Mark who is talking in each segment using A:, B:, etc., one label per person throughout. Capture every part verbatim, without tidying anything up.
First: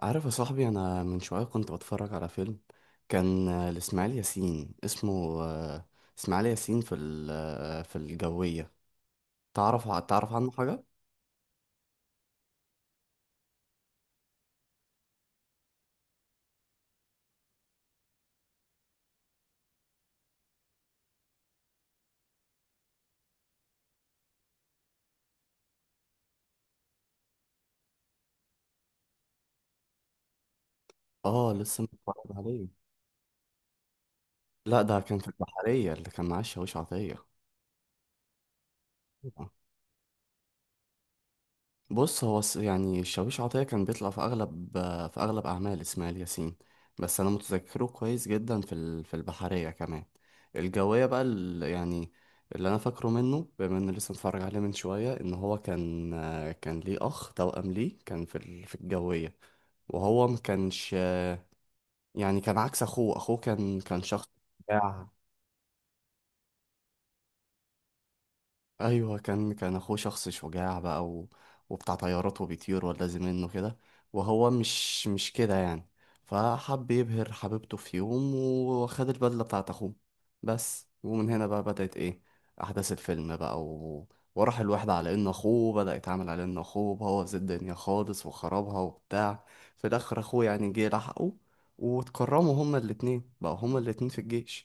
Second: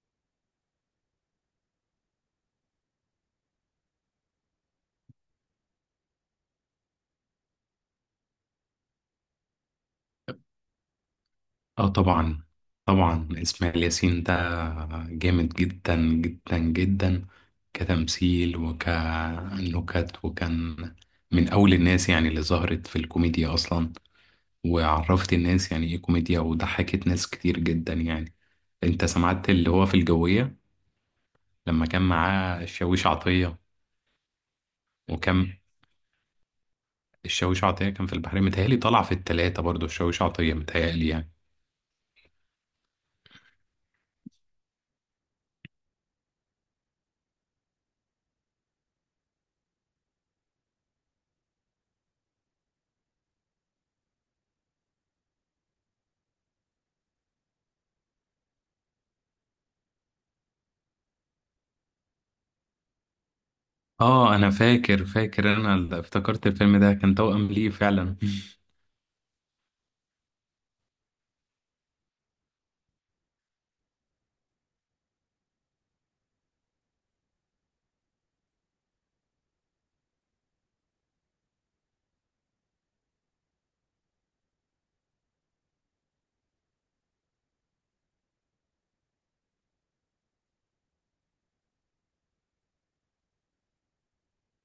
A: عارف يا صاحبي، انا من شويه كنت بتفرج على فيلم كان آه، لاسماعيل ياسين. اسمه آه، اسماعيل ياسين في ال- آه، في الجويه. تعرف ع- تعرف عنه حاجه؟
B: اه طبعا. طبعا اسماعيل ياسين ده جامد جدا جدا جدا، كتمثيل وكنكت. وكان من اول الناس، يعني اللي ظهرت في الكوميديا اصلا، وعرفت الناس يعني ايه كوميديا، وضحكت ناس كتير جدا يعني. انت سمعت اللي هو في الجوية
A: اه، لسه
B: لما كان
A: متفرج
B: معاه
A: عليه.
B: الشاويش عطية؟
A: لا، ده كان في
B: وكان
A: البحريه اللي كان معاه الشاويش عطيه.
B: الشاويش عطية كان في البحرية، متهيألي طلع في التلاتة برضو الشاويش عطية متهيألي يعني.
A: بص، هو الس- يعني الشاويش عطية كان بيطلع في أغلب آه، في أغلب أعمال إسماعيل ياسين، بس أنا متذكره كويس جدا في ال- في البحرية كمان. الجوية بقى ال- يعني اللي أنا فاكره منه، بما إني لسه متفرج عليه من شوية، إن هو كان آه، كان ليه أخ توأم ليه كان في ال- في الجوية، وهو ما كانش يعني، كان عكس أخوه. أخوه كان كان شخص
B: اه انا فاكر فاكر انا ال- افتكرت الفيلم ده كان توأم ليه فعلا
A: ايوه، كان كان اخوه شخص شجاع بقى و... وبتاع طيارات وبيطير ولازم منه كده، وهو مش مش كده يعني. فحب يبهر حبيبته في يوم، وخد البدله بتاعت اخوه بس، ومن هنا بقى بدأت ايه، احداث الفيلم بقى. و... وراح الواحد على انه اخوه، بدأ يتعامل على انه اخوه. بوظ الدنيا خالص وخربها وبتاع. في الاخر اخوه يعني جه لحقه، واتكرموا هما الاتنين بقى، هما الاتنين في الجيش.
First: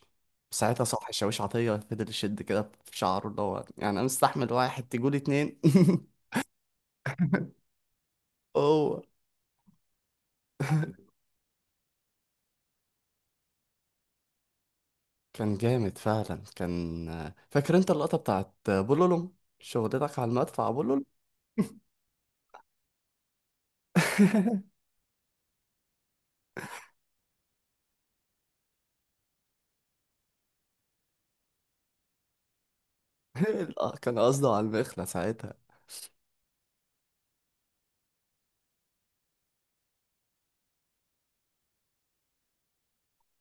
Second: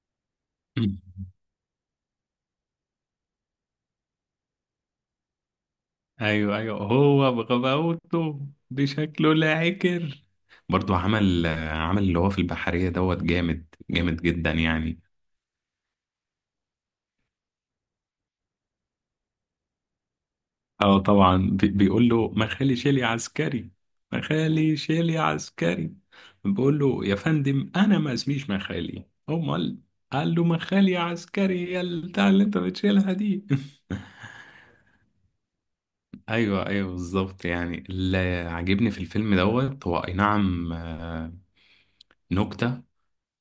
A: ساعتها صبحي الشاويش عطية فضل يشد كده في شعره، اللي هو يعني أنا مستحمل واحد تجول اتنين.
B: ايوه، ايوه، هو بغباوته
A: هو
B: بشكله لا عكر. برضو عمل عمل اللي هو في البحرية دوت جامد جامد جدا يعني.
A: كان جامد فعلا. كان، فاكر أنت اللقطة بتاعت بولولوم، شغلتك على المدفع
B: اه
A: بولولوم؟
B: طبعا. بي- بيقول له ما خالي شيلي عسكري. ما خالي شيلي عسكري. بيقول له يا فندم انا ما اسميش مخالي، امال؟ قال له مخالي عسكري يا البتاع اللي انت بتشيلها دي
A: لا، كان قصده على المخلة ساعتها.
B: ايوه، ايوه، بالظبط يعني. اللي عاجبني في الفيلم دوت هو اي نعم، آه، نكتة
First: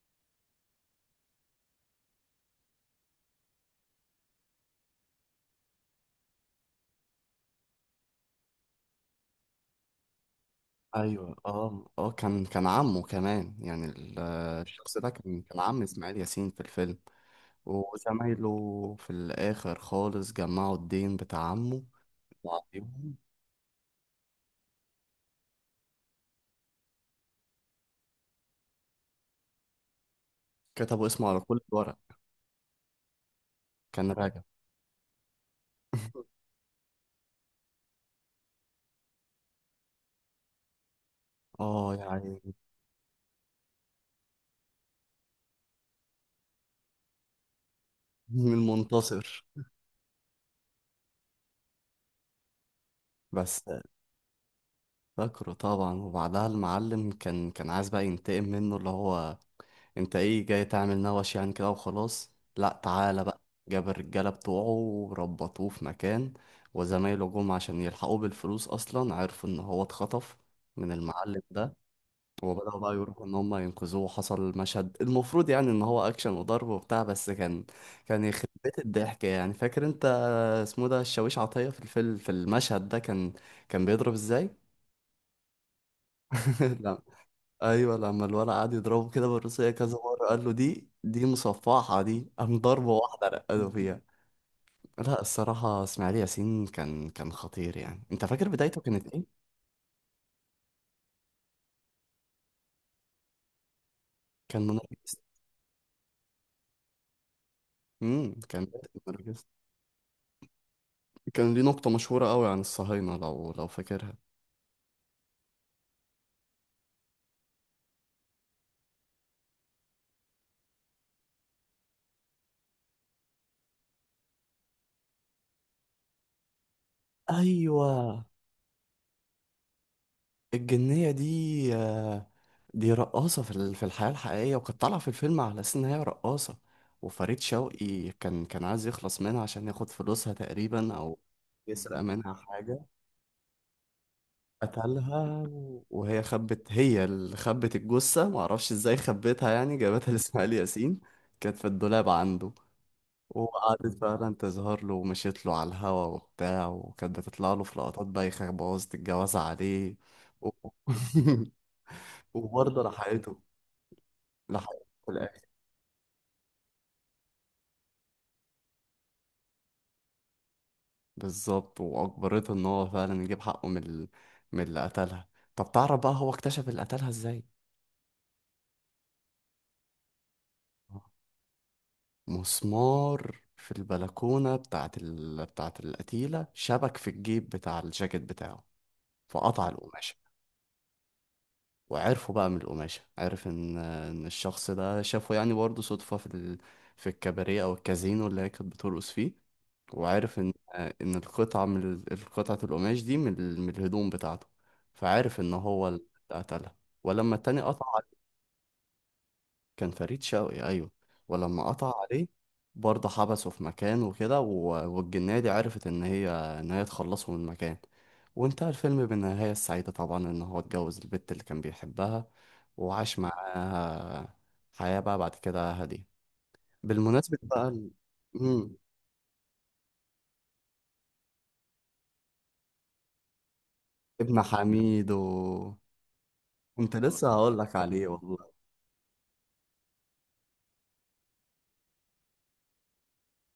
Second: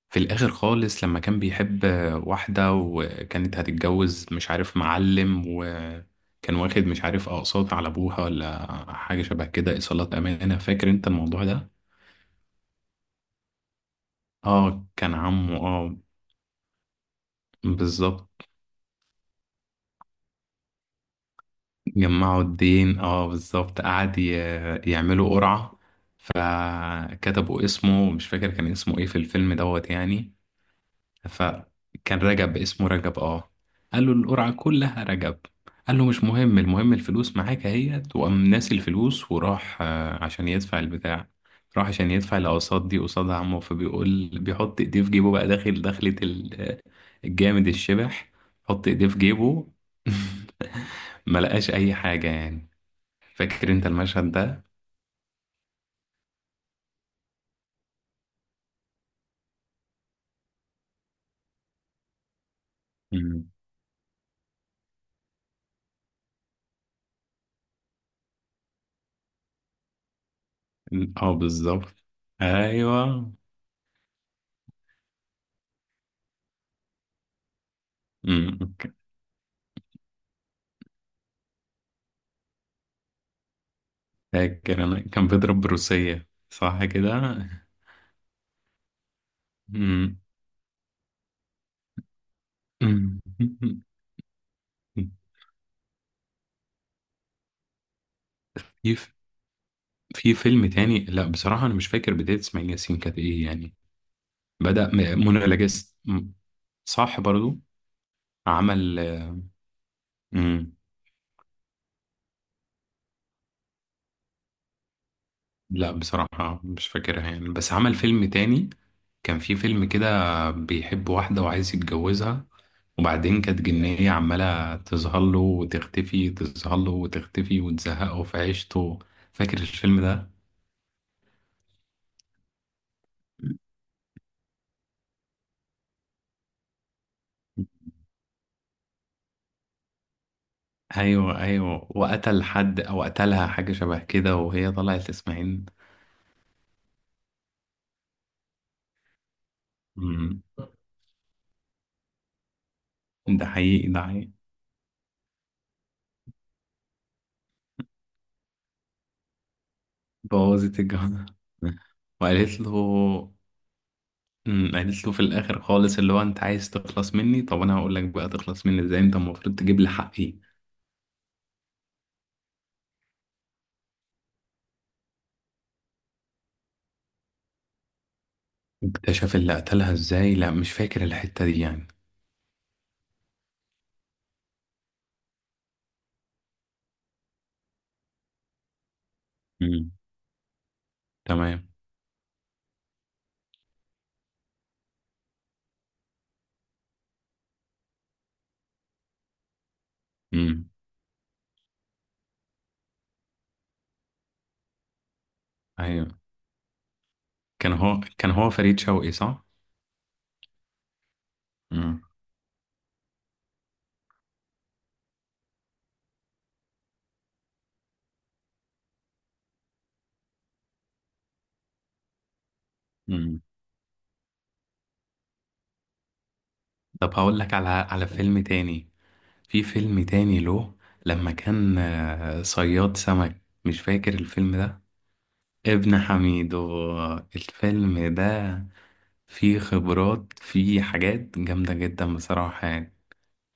B: في الآخر خالص، لما كان بيحب واحدة وكانت هتتجوز مش عارف معلم، وكان واخد مش عارف أقساط على أبوها ولا حاجة شبه كده، إيصالات أمانة. فاكر أنت
A: أيوة،
B: الموضوع ده؟
A: اه اه، كان كان عمه كمان يعني، ال-
B: آه
A: الشخص ده
B: كان
A: كان
B: عمه
A: كان عم
B: آه.
A: إسماعيل ياسين في الفيلم،
B: بالظبط.
A: وزمايله في الآخر خالص جمعوا الدين بتاع عمه
B: جمعوا الدين
A: وعليهم.
B: آه، بالظبط. قعد ي- يعملوا قرعة، فكتبوا اسمه. مش فاكر كان اسمه إيه في الفيلم دوت يعني.
A: كتبوا اسمه على كل ورق،
B: فكان رجب، اسمه رجب اه. قال
A: كان
B: له
A: راجع.
B: القرعة كلها رجب. قال له مش مهم، المهم الفلوس معاك اهيت. وقام ناسي الفلوس، وراح آه، عشان يدفع البتاع. راح
A: اه
B: عشان يدفع
A: يعني،
B: الأقساط دي قصاد عمه. فبيقول بيحط ايديه في جيبه بقى، داخل دخلة ال- الجامد الشبح.
A: مين
B: حط ايديه في
A: المنتصر؟
B: جيبه ما لقاش اي حاجة يعني.
A: بس
B: فاكر انت المشهد ده؟
A: فاكره طبعا. وبعدها المعلم كان كان عايز بقى ينتقم منه، اللي هو انت ايه جاي تعمل نوش يعني كده، وخلاص لا تعالى بقى.
B: مم.
A: جاب الرجالة بتوعه وربطوه في مكان. وزمايله جم عشان يلحقوه بالفلوس، اصلا عرفوا ان هو اتخطف من
B: اه،
A: المعلم ده.
B: بالظبط.
A: وبدأوا بقى يروحوا
B: ايوه.
A: إن هم ينقذوه، وحصل مشهد المفروض يعني إن هو أكشن وضرب وبتاع، بس كان كان يخرب
B: مم.
A: بيت الضحك يعني. فاكر أنت اسمه ده، الشاويش عطية في الفيلم في المشهد ده، كان كان بيضرب إزاي؟
B: فاكر انا كان بيضرب بروسية، صح
A: لا.
B: كده.
A: أيوه، لما الولد قعد يضربه كده بالروسية كذا
B: مم.
A: مرة، قال له دي دي مصفحة دي، قام ضربة واحدة رقده
B: مم.
A: فيها. لا، الصراحة إسماعيل ياسين كان كان خطير يعني. أنت فاكر بدايته كانت
B: في
A: إيه؟
B: في فيلم تاني. لا بصراحة انا مش فاكر بداية اسماعيل ياسين كانت ايه يعني.
A: كان
B: بدأ
A: منرجس.
B: م- منى لجست. مم. صح برضو
A: امم كان،
B: عمل. مم.
A: كان ليه نقطة مشهورة قوي عن الصهاينة، لو لو فاكرها
B: لا بصراحة مش فاكرها يعني، بس عمل فيلم تاني. كان في فيلم كده بيحب واحدة وعايز يتجوزها، وبعدين كانت جنية عمالة تظهر له وتختفي، تظهر له وتختفي، وتزهقه
A: ايوه،
B: في عيشته. فاكر الفيلم ده؟
A: الجنيه دي، آه، دي رقاصه في ال- في الحياه الحقيقيه، وكانت طالعه في الفيلم على اساس ان هي رقاصه. وفريد شوقي كان كان عايز يخلص منها عشان ياخد فلوسها تقريبا، او
B: ايوه، ايوه،
A: يسرق منها
B: وقتل حد
A: حاجه.
B: او قتلها حاجه شبه كده، وهي طلعت
A: قتلها،
B: لاسماعيل.
A: و- وهي خبت، هي اللي خبت الجثه، معرفش ازاي خبتها يعني، جابتها
B: أمم،
A: لاسماعيل ياسين، كانت في الدولاب عنده.
B: ده حقيقي،
A: وقعدت
B: ده حقيقي.
A: فعلا تظهر له ومشيت له على الهوا وبتاع، وكانت بتطلع له في لقطات بايخة بوظت الجوازة عليه. و-
B: بوظت الجو وقالت له.
A: وبرضه لحقته،
B: أمم،
A: لحقته
B: قالت
A: في
B: له في
A: الآخر.
B: الاخر خالص، اللي هو انت عايز تخلص مني؟ طب انا هقول لك بقى تخلص مني ازاي. انت المفروض تجيب لي حقي.
A: بالظبط، وأجبرته إن هو فعلا يجيب حقه من ال... من اللي قتلها. طب تعرف بقى هو اكتشف اللي قتلها إزاي؟
B: اكتشف اللي قتلها ازاي؟ لا مش فاكر الحته دي يعني.
A: مسمار في البلكونة بتاعت ال... بتاعت القتيلة شبك في الجيب بتاع الجاكيت بتاعه، فقطع
B: أمم،
A: القماشة.
B: تمام.
A: وعرفه بقى من القماشة، عرف إن إن الشخص ده شافه يعني برضه صدفة في ال... في الكباريه أو الكازينو اللي هي كانت بترقص فيه، وعارف ان
B: أمم،
A: ان القطعه من ال- قطعه القماش دي من ال- من الهدوم بتاعته، فعارف ان هو اللي
B: ايوه.
A: قتلها. ولما التاني
B: كان
A: قطع
B: هو
A: عليه،
B: كان هو فريد شوقي صح.
A: كان فريد شوقي ايوه، ولما قطع
B: أمم.
A: عليه برضه حبسه في مكان وكده، و- والجنية دي عرفت ان هي ان هي تخلصه من المكان. وانتهى الفيلم بالنهاية السعيدة طبعا، ان هو اتجوز البت اللي كان بيحبها، وعاش
B: أمم.
A: معاها حياة بقى بعد كده هادية.
B: طب
A: بالمناسبة
B: هقول لك
A: بقى
B: على
A: ال-
B: على فيلم
A: مم،
B: تاني. في فيلم تاني له، لما كان آه، صياد سمك. مش فاكر
A: ابن
B: الفيلم ده.
A: حميد و...
B: ابن حميد
A: كنت
B: و-
A: لسه هقول لك عليه
B: الفيلم
A: والله.
B: ده فيه خبرات، فيه حاجات جامدة جدا بصراحة يعني.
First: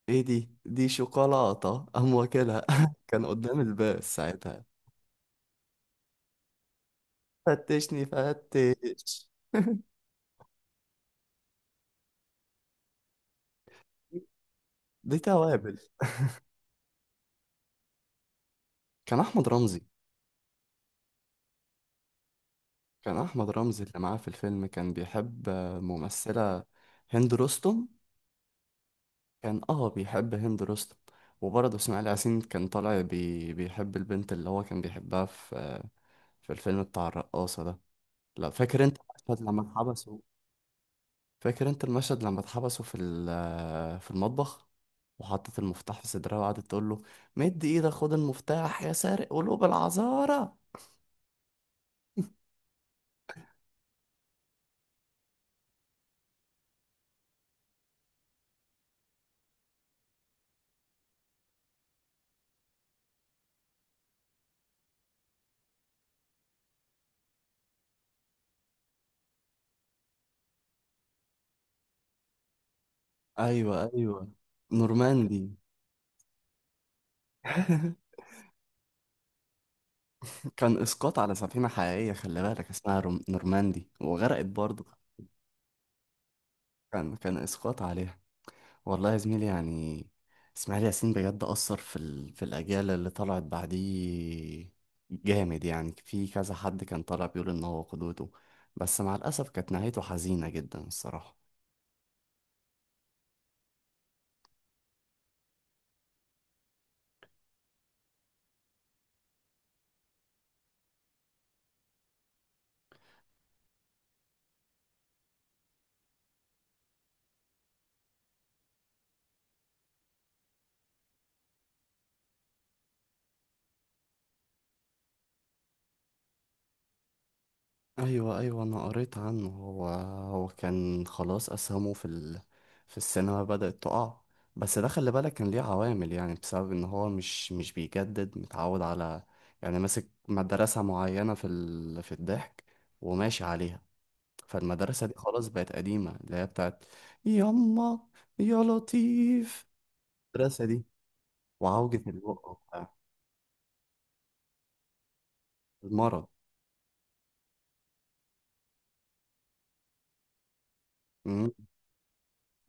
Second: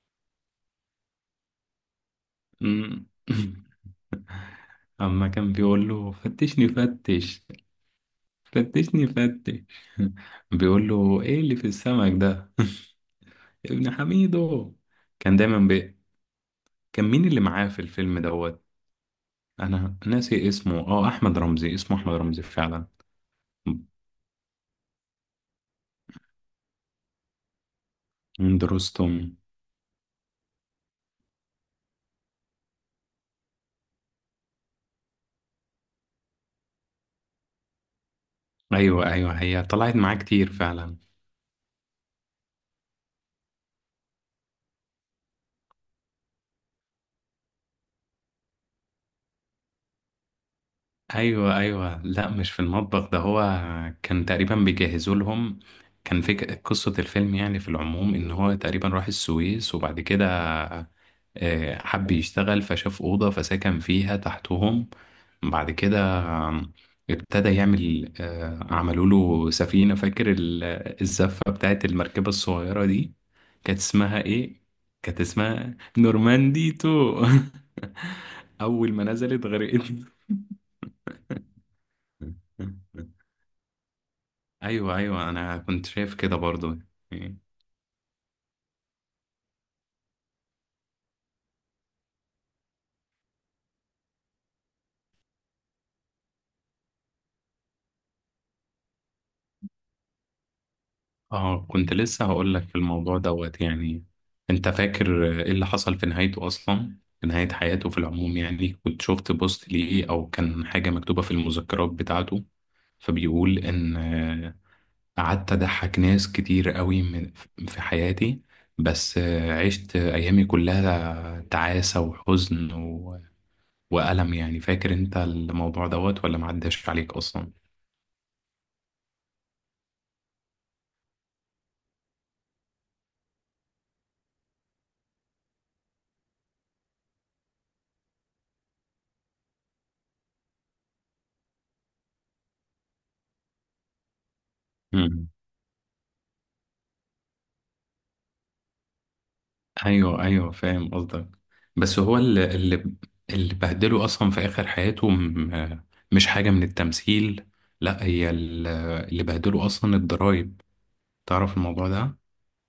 A: ايه دي، دي شوكولاتة قام واكلها.
B: مم.
A: كان قدام الباب ساعتها.
B: أما كان بيقول له فتشني فتش.
A: فتشني
B: فتشني
A: فتش.
B: فتش بيقول له ايه اللي في السمك ده ابن حميدو.
A: دي
B: كان دايما
A: توابل.
B: بي... كان مين اللي معاه في الفيلم دوت؟
A: كان احمد رمزي.
B: انا ناسي اسمه، اه احمد رمزي، اسمه احمد رمزي فعلا.
A: كان احمد رمزي اللي معاه في الفيلم كان بيحب آه، ممثلة، هند رستم.
B: درستم.
A: كان اه بيحب هند رستم. وبرضه اسماعيل ياسين كان طالع بي... بيحب البنت اللي هو كان بيحبها في آه، في الفيلم بتاع الرقاصة ده. لا فاكر انت
B: ايوه، ايوه،
A: المشهد لما
B: هي طلعت
A: اتحبس،
B: معاه كتير فعلا.
A: فاكر انت المشهد لما اتحبسوا في ال- آه، في المطبخ، وحطت المفتاح في صدرها وقعدت تقول له مد ايدك خد المفتاح يا سارق قلوب العذارى.
B: ايوه، ايوه، لا مش في المطبخ ده هو. كان تقريبا بيجهزوا لهم. كان في قصة الفيلم يعني في العموم، ان هو تقريبا راح السويس، وبعد كده آه، حب يشتغل فشاف أوضة فسكن فيها تحتهم. بعد كده آم، ابتدى يعمل، آه، عملوا له سفينة. فاكر ال- الزفة بتاعت المركبة الصغيرة دي؟
A: ايوه
B: كانت
A: ايوه.
B: اسمها ايه؟ كانت
A: نورماندي.
B: اسمها نورماندي تو اول ما نزلت غرقت.
A: كان اسقاط على سفينة حقيقية، خلي بالك اسمها روم- نورماندي وغرقت برضه.
B: ايوه، ايوه، انا كنت شايف كده برضو.
A: كان، كان اسقاط عليها. والله يا زميلي يعني، اسماعيل ياسين بجد أثر في ال... في الأجيال اللي طلعت بعديه، جامد يعني. في كذا حد كان طالع بيقول إن هو قدوته. بس مع الأسف كانت نهايته حزينة جدا الصراحة.
B: اه، كنت لسه هقول لك الموضوع دوت يعني. انت فاكر ايه اللي حصل في نهايته اصلا، في نهاية حياته في العموم يعني؟ كنت شفت بوست ليه او كان حاجة مكتوبة في المذكرات بتاعته، فبيقول ان قعدت أضحك ناس كتير قوي من في حياتي، بس آه، عشت أيامي كلها تعاسة، وحزن و... وألم يعني. فاكر أنت الموضوع دوت ولا معداش عليك أصلا؟
A: أيوة أيوة، أنا قريت عنه. هو هو كان خلاص أسهمه في ال... في السينما بدأت تقع. بس ده خلي بالك كان ليه عوامل، يعني بسبب إن هو مش مش بيجدد، متعود على يعني ماسك مدرسة معينة في ال... في الضحك وماشي عليها. فالمدرسة دي
B: مم.
A: خلاص بقت قديمة، اللي هي بتاعت يما، يا لطيف.
B: أيوه، أيوه،
A: المدرسة دي
B: فاهم قصدك. بس
A: وعوجة
B: هو اللي
A: البق
B: اللي
A: وبتاع.
B: اللي بهدله أصلا في آخر حياته، م...
A: المرض.
B: مش حاجة من التمثيل. لا هي ال- اللي بهدله أصلا الضرايب.
A: أمم،
B: تعرف الموضوع ده؟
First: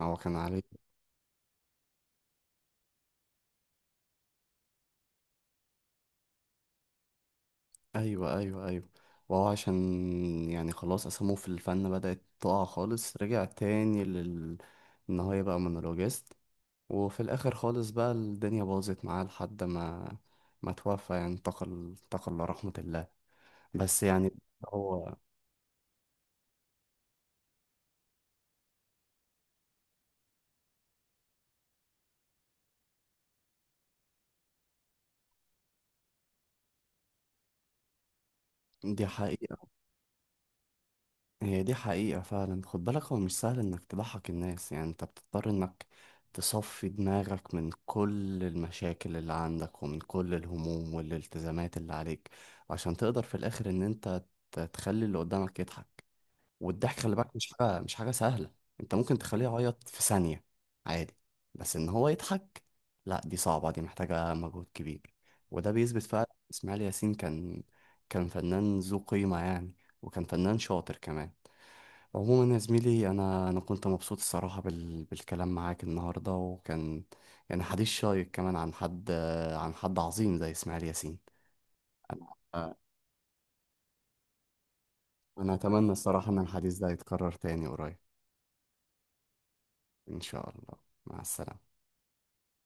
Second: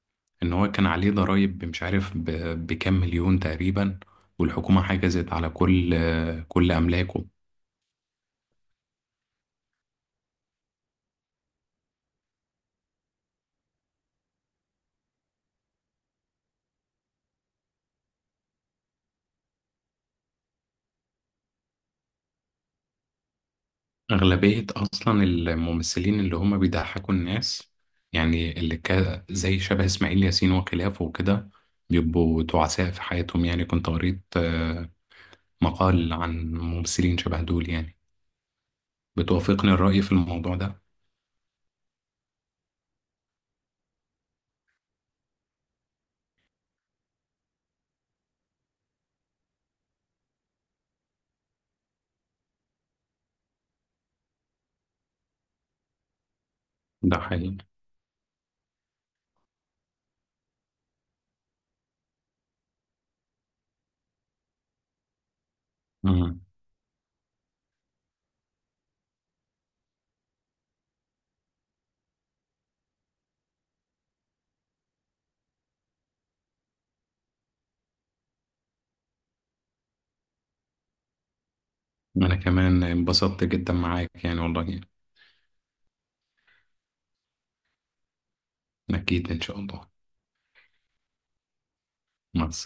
A: هو كان
B: ان
A: عليه.
B: هو كان عليه ضرائب مش عارف ب- بكام مليون تقريبا، والحكومة حجزت على كل كل املاكه.
A: أيوة أيوة أيوة. وهو عشان يعني خلاص أسامه في الفن بدأت تقع خالص، رجع تاني لل إن هو يبقى مونولوجيست. وفي الآخر خالص بقى الدنيا باظت معاه لحد ما، ما توفى يعني، انتقل، انتقل لرحمة الله. بس يعني.
B: اغلبية
A: هو،
B: اصلا الممثلين اللي هم بيضحكوا الناس، يعني اللي كا زي شبه اسماعيل ياسين وخلافه وكده، بيبقوا تعساء في حياتهم يعني. كنت قريت آه، مقال عن ممثلين شبه دول يعني.
A: دي حقيقة،
B: بتوافقني الرأي في الموضوع ده؟
A: هي دي حقيقة فعلا. خد بالك، هو مش سهل انك تضحك الناس. يعني انت بتضطر انك تصفي دماغك من كل المشاكل اللي عندك ومن كل الهموم والالتزامات اللي عليك عشان تقدر في الاخر ان انت ت- تخلي اللي قدامك يضحك. والضحك خلي
B: ده
A: بالك مش
B: حقيقي.
A: حاجة، مش حاجة سهلة. انت ممكن تخليه يعيط في ثانية عادي، بس ان هو يضحك، لا دي صعبة، دي محتاجة مجهود كبير. وده بيثبت فعلا
B: مم.
A: اسماعيل ياسين كان كان فنان ذو قيمة يعني، وكان فنان شاطر كمان. عموما يا زميلي، انا انا كنت مبسوط الصراحه بال... بالكلام معاك النهارده، وكان يعني حديث شيق كمان عن حد، عن حد عظيم زي اسماعيل ياسين.
B: انا
A: انا
B: كمان انبسطت جدا معاك يعني والله.
A: انا اتمنى الصراحه ان الحديث ده يتكرر تاني قريب.
B: اكيد ان شاء الله.
A: ان شاء الله. مع السلامه.
B: مع السلامة.